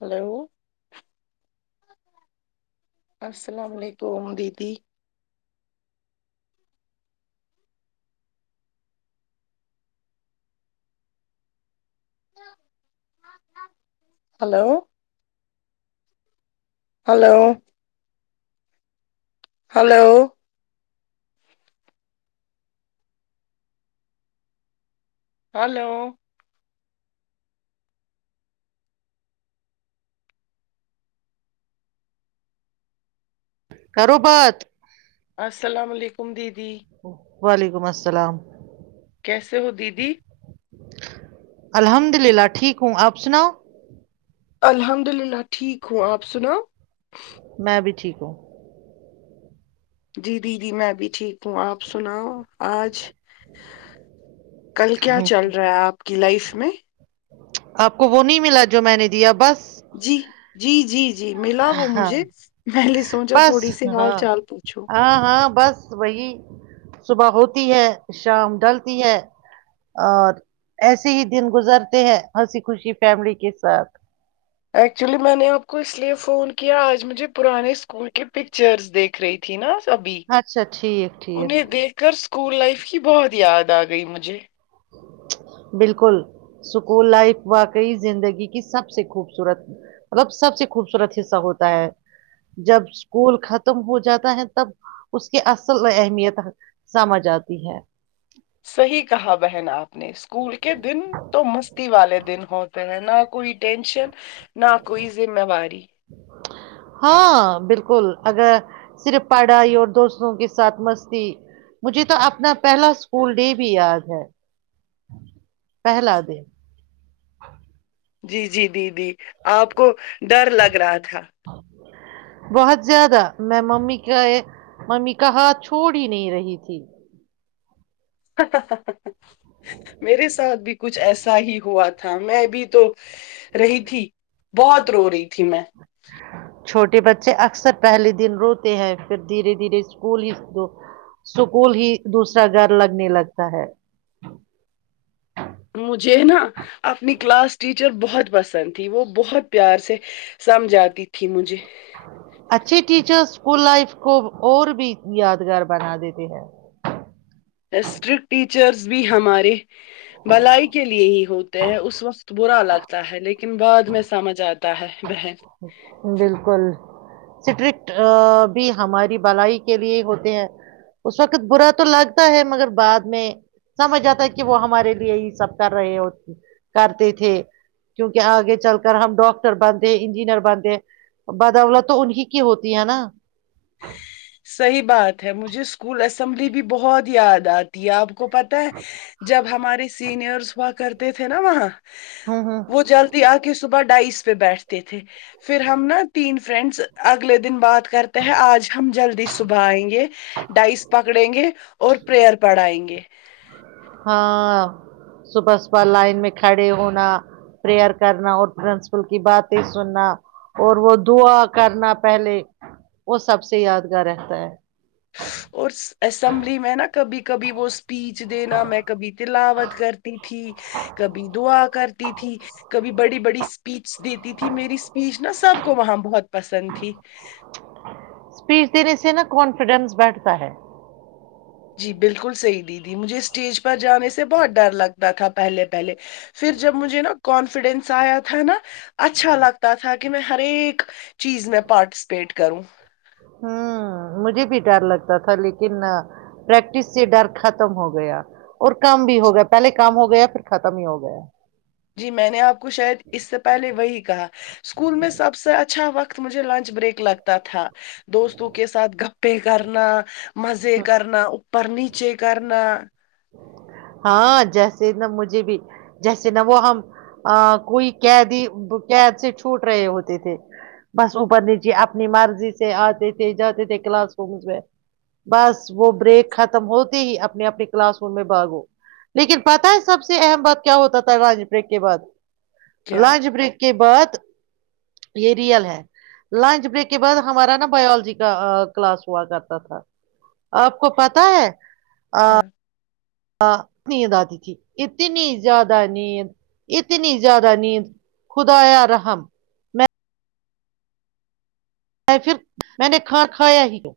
Hello السلام علیکم دیتیی ہلو ہلو ہلو ہلو کروپت السلام علیکم دیدی دوی وعلیکم السلام کیسے ہو دیدی الحمد للہ ٹھیک ہوں آپ سناؤ الحمد للہ ٹھیک ہوں آپ سناو [inaudible] میں بھی ٹھیک ہوں جی جی جی میں بھی ٹھیک ہوں آپ سناؤ آج کل کیا چل رہا ہے آپ کی لائف میں؟ آپ کو وہ نہیں ملا جو میں نے دیا بس جی جی جی ج جی ملا وہ ہاں مجھے میں نے سوچا بس تھوڑی سی ہال چال پوچھو ب وہی صبح ہوتی ہے شام ڈلتی ہے اور ایسے ہی دن گزرتے ہیں ہنسی خوشی فیملی کے ساتھ ایکچولی میں نے آپ کو اس لیے فون کیا آج مجھے پرانے اسکول کے پکچرز دیکھ رہی تھی نا تبھی اچھا ٹھیک انہیں ٹھیک دیکھ کر اسکول لائف کی بہت یاد آ گئی مجھے بالکل سکول لائف واقعی زندگی کی سب سے خوبصورت مطلب سب سے خوبصورت حصہ ہوتا ہے جب اسکول ختم ہو جاتا ہے تب اس کی اصل اہمیت سمج آتی ہے صحیح کہا بہن آپ اپنے اسکول کے دن تو مستی والے دن ہوتے ہیں نہ کوئی ٹینشن نہ کوئی ذمہواری ہاں بالکل اگر صرف پڑھائی اور دوستوں کے ساتھ مستی مجھے تو اپنا پہلا اسکول ڈے بھی یاد ہے پہلا دن جی جی دیدی آپ کو ڈر لگ رہا تھا بہت زیادہ میں م کا ممی کا ہاتھ چھوڑ ہی نہیں رہی تھی میرے ساتھ بھی کچھ ایسا ہی ہوا تھا میں بھی تو رہی تھی بہت رو رہی تھی میں چھوٹے بچے اکثر پہلے دن روتے ہیں پھر دھیرے دھیرے اسکول ہی سکول ہی دوسرا گھر لگنے لگتا ہے مجھے نا اپنی کلاس ٹیچر بہت پسند تھی وہ بہت پیار سے سمجھ آتی تھی مجھے اسک لائف کو اور بھی یادگار بنا دیتے ہیں اسٹرکٹ ٹیچرس بھی ہمارے بھلائی کے لیے ہی ہوتے ہیں اس وقت برا لگتا ہے لیکن بعد میں سمجھ آتا ہے بہن بالکل اسٹرکٹ بھی ہماری بھلائی کے لیے ہوتے ہیں اس وقت برا تو لگتا ہے مگر بعد میں سمجھ آتا ہے کہ وہ ہمارے لیے ہی سب کر رہے ہو کرتے تھے کیونکہ آگے چل کر ہم ڈاکٹر بندتےے انجینئر بنتے بدوولت تو انیں کی ہوتی ہے نا صحیح بات ہے مجھے اسکول اسمبلی بھی بہت یاد آتی ہے آپ کو پت ہے جب ہمارے سینئرس ہوا کرتے د تھے ن وہاں ہوں ہوں وہ جلدی آ کے صبح ڈھائیس پہ بیٹھتے تھے پھر ہم نا تین فرینڈس اگلے دن بات کرتے ہے آج ہم جلدی صبح آئیں گے ڈائس پکڑیں گے اور پریئر پڑھائیں گے ہاں صبح صبح لائن میں کھڑے ہونا پریئر کرنا اور پرنسپل کی باتیں سننا اور وہ دعا کرنا پہلے وہ سب سے یادگار رہتا ہے اور اسمبلی میں نا کبھی کبھی وہ پیچ دینا میں کبھی تلاوت کرتی تھی کبھی دعا کرتی تھی کبھی بڑی بڑی اسپیچ دیتی تھی میری اسپیچ نا سب کو وہاں بہت پسند تھی اسپیچ دینے سے نا کانفیڈینس بیٹھتا ہے جی بالکل صحیح دیدی مجھے اسٹیج پر جانے سے بہت ڈر لگتا تھا پہلے پہلے پھر جب مجھے نا کانفیڈینس آیا تھا نا اچھا لگتا تھا کہ کہ میں ہر ایک چیز میں پاٹسپیٹ کروں ہ مجھے بھی ڈر لگتا تھا لیکن پریکٹس سے ڈر ختم ہو گیا اور کم بھی ہو گیا پہلے کام ہو گیا پھر ختم ہی ہو گیا جی میں نے آپ کو شاید اس سے پہلے وہی کہا اسکول میں سب سے اچھا وقت مجھے لنچ بریک لگتا تھا دوستوں کے ساتھ گپ پے کرنا مزے کرنا اوپر نیچے چ کرنا ہاں جیسے نہ مجھے بھی جیسے ن وہ ہم کوئی قیدی قید سے چھوٹ رہے ہوتے تھے بس اوپر نیچے اپنی مرضی سے آتے تھے جاتے تھے کلاس روم میں بس وہ بریک ختم ہوتے ہی اپنے اپنے کلاس روم میں باگو لیکن پتا ہے سب سے اہم بات کیا ہوتا تھا گانج بریک کے بعد کیا لنچ بریک کے بعد یہ ریئل ہے لنچ بریک کے بعد ہمارا نا باولوجی کا کلاس ہوا کرتا تھا آپ کو پتا ہے ہاں ہ نیند آتی تھی اتنی زیادہ نیند اتنی زیادہ نیند خدایا رحم میں پھر میں نے کھانا کھایا ہی تو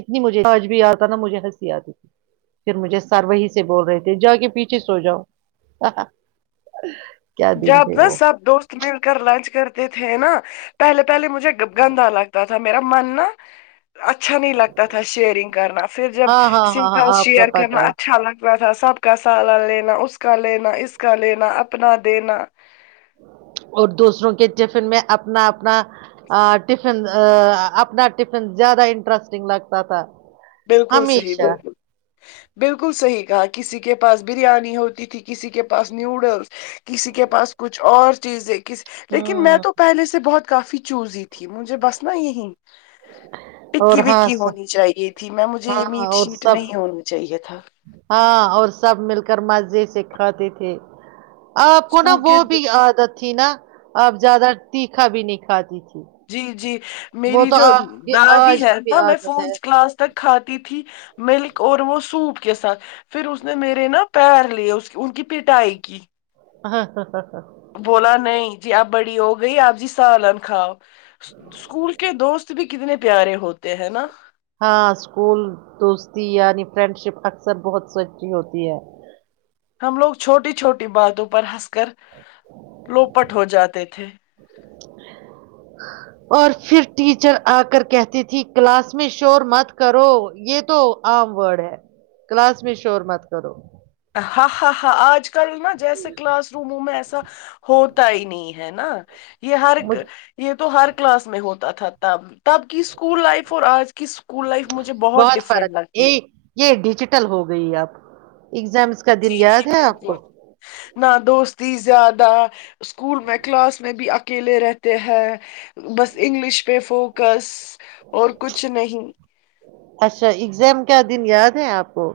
اتنی مجھے آج بھی آتا نا مجھے ہنسی آتی تھی پھر مجھے سر وہی سے بول رہے تھے جا کے پیچھے سو جاؤ کیا دن جب تھے ن وہ سب دوست مل کر لنچ کر تھے نا پہلے پہلی مجھے گندا لگتا تھا میرا من ن اچھا نہیں لگتا تھا شیئرنگ کرنا پھر جب ہاں ہاں ہاں سیکھا ہاں آپ کا شیئر پتہ کرنا ہے اچھا لگتا تھا سب کا سال لینا اس کا لینا اس کا لینا اپنا دینا اور دوسروں کے ٹفن میں اپنا اپنا ٹفن اپنا ٹفن زیادہ انٹرسٹنگ لگتا تھا بالکل صحی ہمیشہ بالکل بالکل صحیح کہا کسی کے پاس بریانی ہوتی تھی کسی کے پاس نیوڈلس کسی کے پاس کچھ اور چیزیں سے لیکن میں ہوں تو پہے سے بہت کافی چوزی تھی مجھے بس نا یہی اور ٹکی ہاں وکی س- ہونی چاہیے میں مجھے یہ ہاں میٹ اور شیٹ سب نہیں ہونی چاہیے تھا ہاں اور سب مل کر مزے سے کھاتے تھے آپ کو نا اسکول وہ کے د- بھی عادت تھی نا اب زیادہ تیکھا بھی نہیں کھاتی تھی جی جی وہ میری تو جو آپ کی دادی آج ہے کی بھی نا میں عادت ہے فورتھ کلاس تک کھاتی تھی ت ملک اور وہ سوپ کے ساتھ پھر اس نے میرے نا پیر لیے اس کی ان کی پٹائی کی ہاں ہاں ہاں ہاں بولا نہیں جی آپ بڑی ہو گئی آپ جی سالن کھاؤ اسکول کے دوست بھی کتنے پیارے ہوتے ہیں نا ہاں اسکول دوستی یعنی فرینڈشپ اکثر بہت سچی ہوتی ہے ہم لوگ چھوٹی چھوٹی باتوں پر ہنس کر لوپٹ ہو جاتے تھے اور پھر ٹیچر آ کر کہتی تھی کلاس میں شور مت کرو یہ تو عام ورڈ ہے کلاس میں شور مت کرو ہاں ہاں ہاں آج کل نہا جیسے کلاس روموں میں ایسا ہوتا ہی نہیں ہے نا یہ ہر مجھ یہ تو ہر کلاس میں ہوتا تھا تب تب کی اسکول لائف اور آج کہ اسکول لائف مجھے بہت ڈفرنٹ لگتی ہے اٹل ہو گئی اب اگزامس کا دن جی یاد جی ہے آپ کو بالکل نہ دوستی زیادہ اسکول میں کلاس میں بھی اکیلے رہتے ہیں بس انگلش پہ فوکس اور کچھ نہیں اچھا اگزام کیا دن یاد ہے آپ کو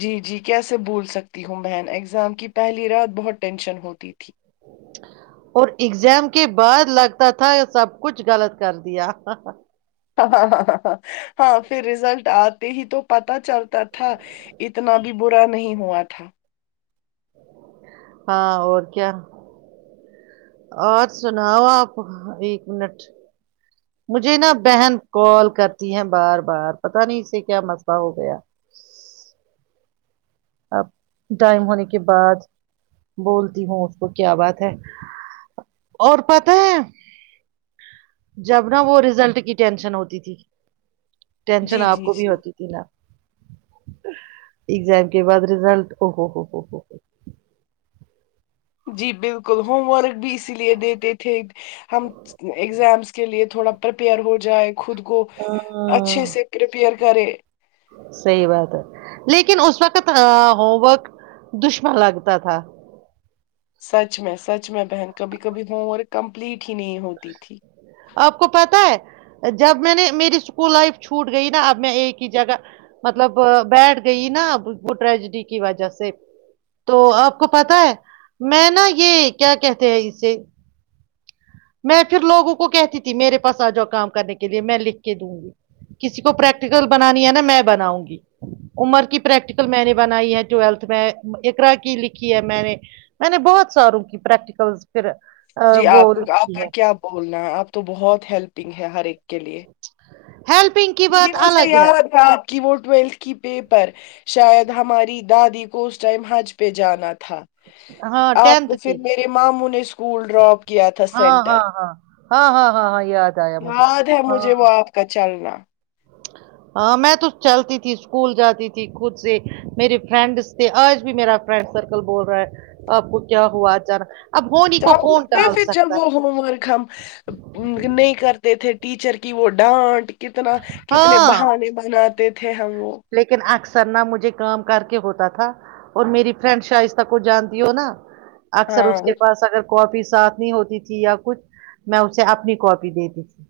جی جی کیسے بول سکتی ہوں بہن ایگزام کی پہلی رات بہت ٹینشن ہوتی تھی اور ایگزام کے بعد لگتا تھا سب کچھ غلط کر دیا ہاں ہاں ہاں ہاں ہاں ہاں پھر رزلٹ آتے ہی تو پت چلتا تھا اتنا بھی برا نہیں ہوا تھا ہاں اور کیا اور سناؤ آپ ایک منٹ مجھے نا بہن کال کرتی ہے بار بار پتا نہیں اسے کیا مسئلہ ہو گیا اب ٹائم ہونے کے بعد بولتی ہوں اس کو کیا بات ہے اور پت ہے جب ن وہ رزلٹ کی ٹینشن ہوتی تھی ٹینشن جی آپ جی کو بھی جی ہوتی تھی نا ایگزام کے بعد رزلٹ او ہو ہو ہو ہو جی بالکل ہوم ورک بھی اسی لیے دیتے تھے ہم اگزامس کے لیے تھوڑا پریپیئر ہو جائے گا خود کو ہاں اچھے سے پرپیئر کرے صحیح بات ہے لیکن اس وقت ہوم ورک دشمن لگتا تھا سچ میں سچ میں بہن کبھی کبھی ہوں اور کمپلیٹ نہیں ہوتی تھی آپ کو پتا جب میں نے میری اسکول لائف چھوٹ گئی نا اب میں ایک ہی جگہ مطلب بیٹھ گئی نا ا وہ ٹریجڈی کی وجہ سے تو اچھا آپ کو پتا ہے میں نا یہ کیا کہتے ہیں اسے میں پھر لوگوں کو کہتی تھی میرے پاس آ جاؤ کام کرنے کے لیے میں لکھ کے دوں گی کسی کو پریکٹیکل بنانی ہے نا میں بناؤں گی عمر کی پریکٹیکل میں نے بنائی ہے ٹویلتھ میں ارا کی لکھی ہے میں نے میں نے بہت ساروں کی پریکٹیکل پھر جی وہ آپ کو آپ لکھی کا ہے کیا بولنا ہے آپ تو بہت ہیلپنگ ہے ہر ایک کے لیے ہیلپنگ کی بات الگ ہے کہ وہ ٹویلتھ کی پیپر شاید ہماری دادی کو اس ٹائم حج پہ جانا تھا ہاں آپ ٹینتھ کو پھر کی میرے ماموں نے اس کوول ڈراپ کیا تھا ہاں سینٹر ہاں ہاں ہاں ہاں ہاں ہاں یاد آیا مجھے یاد ہے ہاں مجھے وہ آپ کا چلنا ہاں میں تو چلتی تھی اسکول جاتی تھی خود سے میرے فرینڈس تھے آج بھی میرا فرینڈ سرکل بول رہا ہے آپ کو کیا ہوا اان پھر چل وہ ہوم ورک ہم نہیں کرتے تھے ٹیچر کی وہ ڈانٹ کتنا کتنے ہاں بہانے بناتے تھے ہم وہوگ سرنا مجھے کام کر کے ہوتا تھا اور میری فرینڈ شائستہ کو جانتی ہو نا اکثر اس ہاں کے پاس اگر کاپی ساتھ نہیں ہوتی تھی یا کچھ میں اسے اپنی کاپی دیتی تھی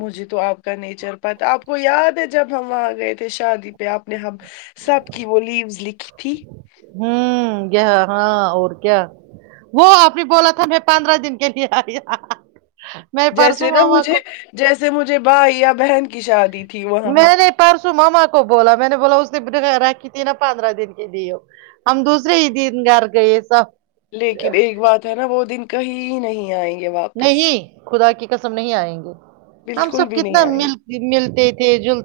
مجھے تو آپ کا نہیں چل پاتا آپ کو یاد ہے جب ہم وہاں گئے تھے شادی پہ آپ نے ہم سب کی وہ لیمز لکھی تھی ہوں ہاں اور کیا وہ آپ نے بولا تھا میں پندرہ دن کے لیے آیا جیسے نا مجھے جیسے مجھے بھائی یا بہن کی شادی تھی وہاں میں نہیں پر ماما کو بولا میں نے بولا اس نے رھی تھی نا پندرہ دن کی دی ہو ہم دوسر ہی دن گھر گئے سب لیکن ایک بات ہے نا وہ دن کہیں نہیں آئی نہیں خدا کی سم نہیں آئیں گے ہم بالکل سب بھی نہیں کتنا آئیں گے مل ملتے [inaudible]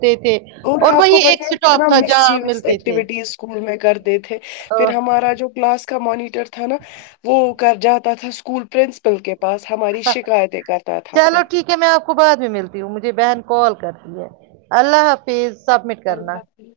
اور آپ وہی کو ایک پتا ہے اسٹاپ کتنا تھا جہاں مسچیویس ملتے تھے ایکٹیویٹیز اسکول میں کرتے تھے پھر ہمارا جو کلاس کا مانیٹر تھا نا وہ کر جاتا تھا اسکول پرنسپل کے پاس ہماری شکایتیں کرتا تھا چلو پھر ٹھیک ہے میں آپ کو بعد میں ملتی ہوں مجھے بہن کال کر اللہ حافظ سبمٹ کرنا اللہ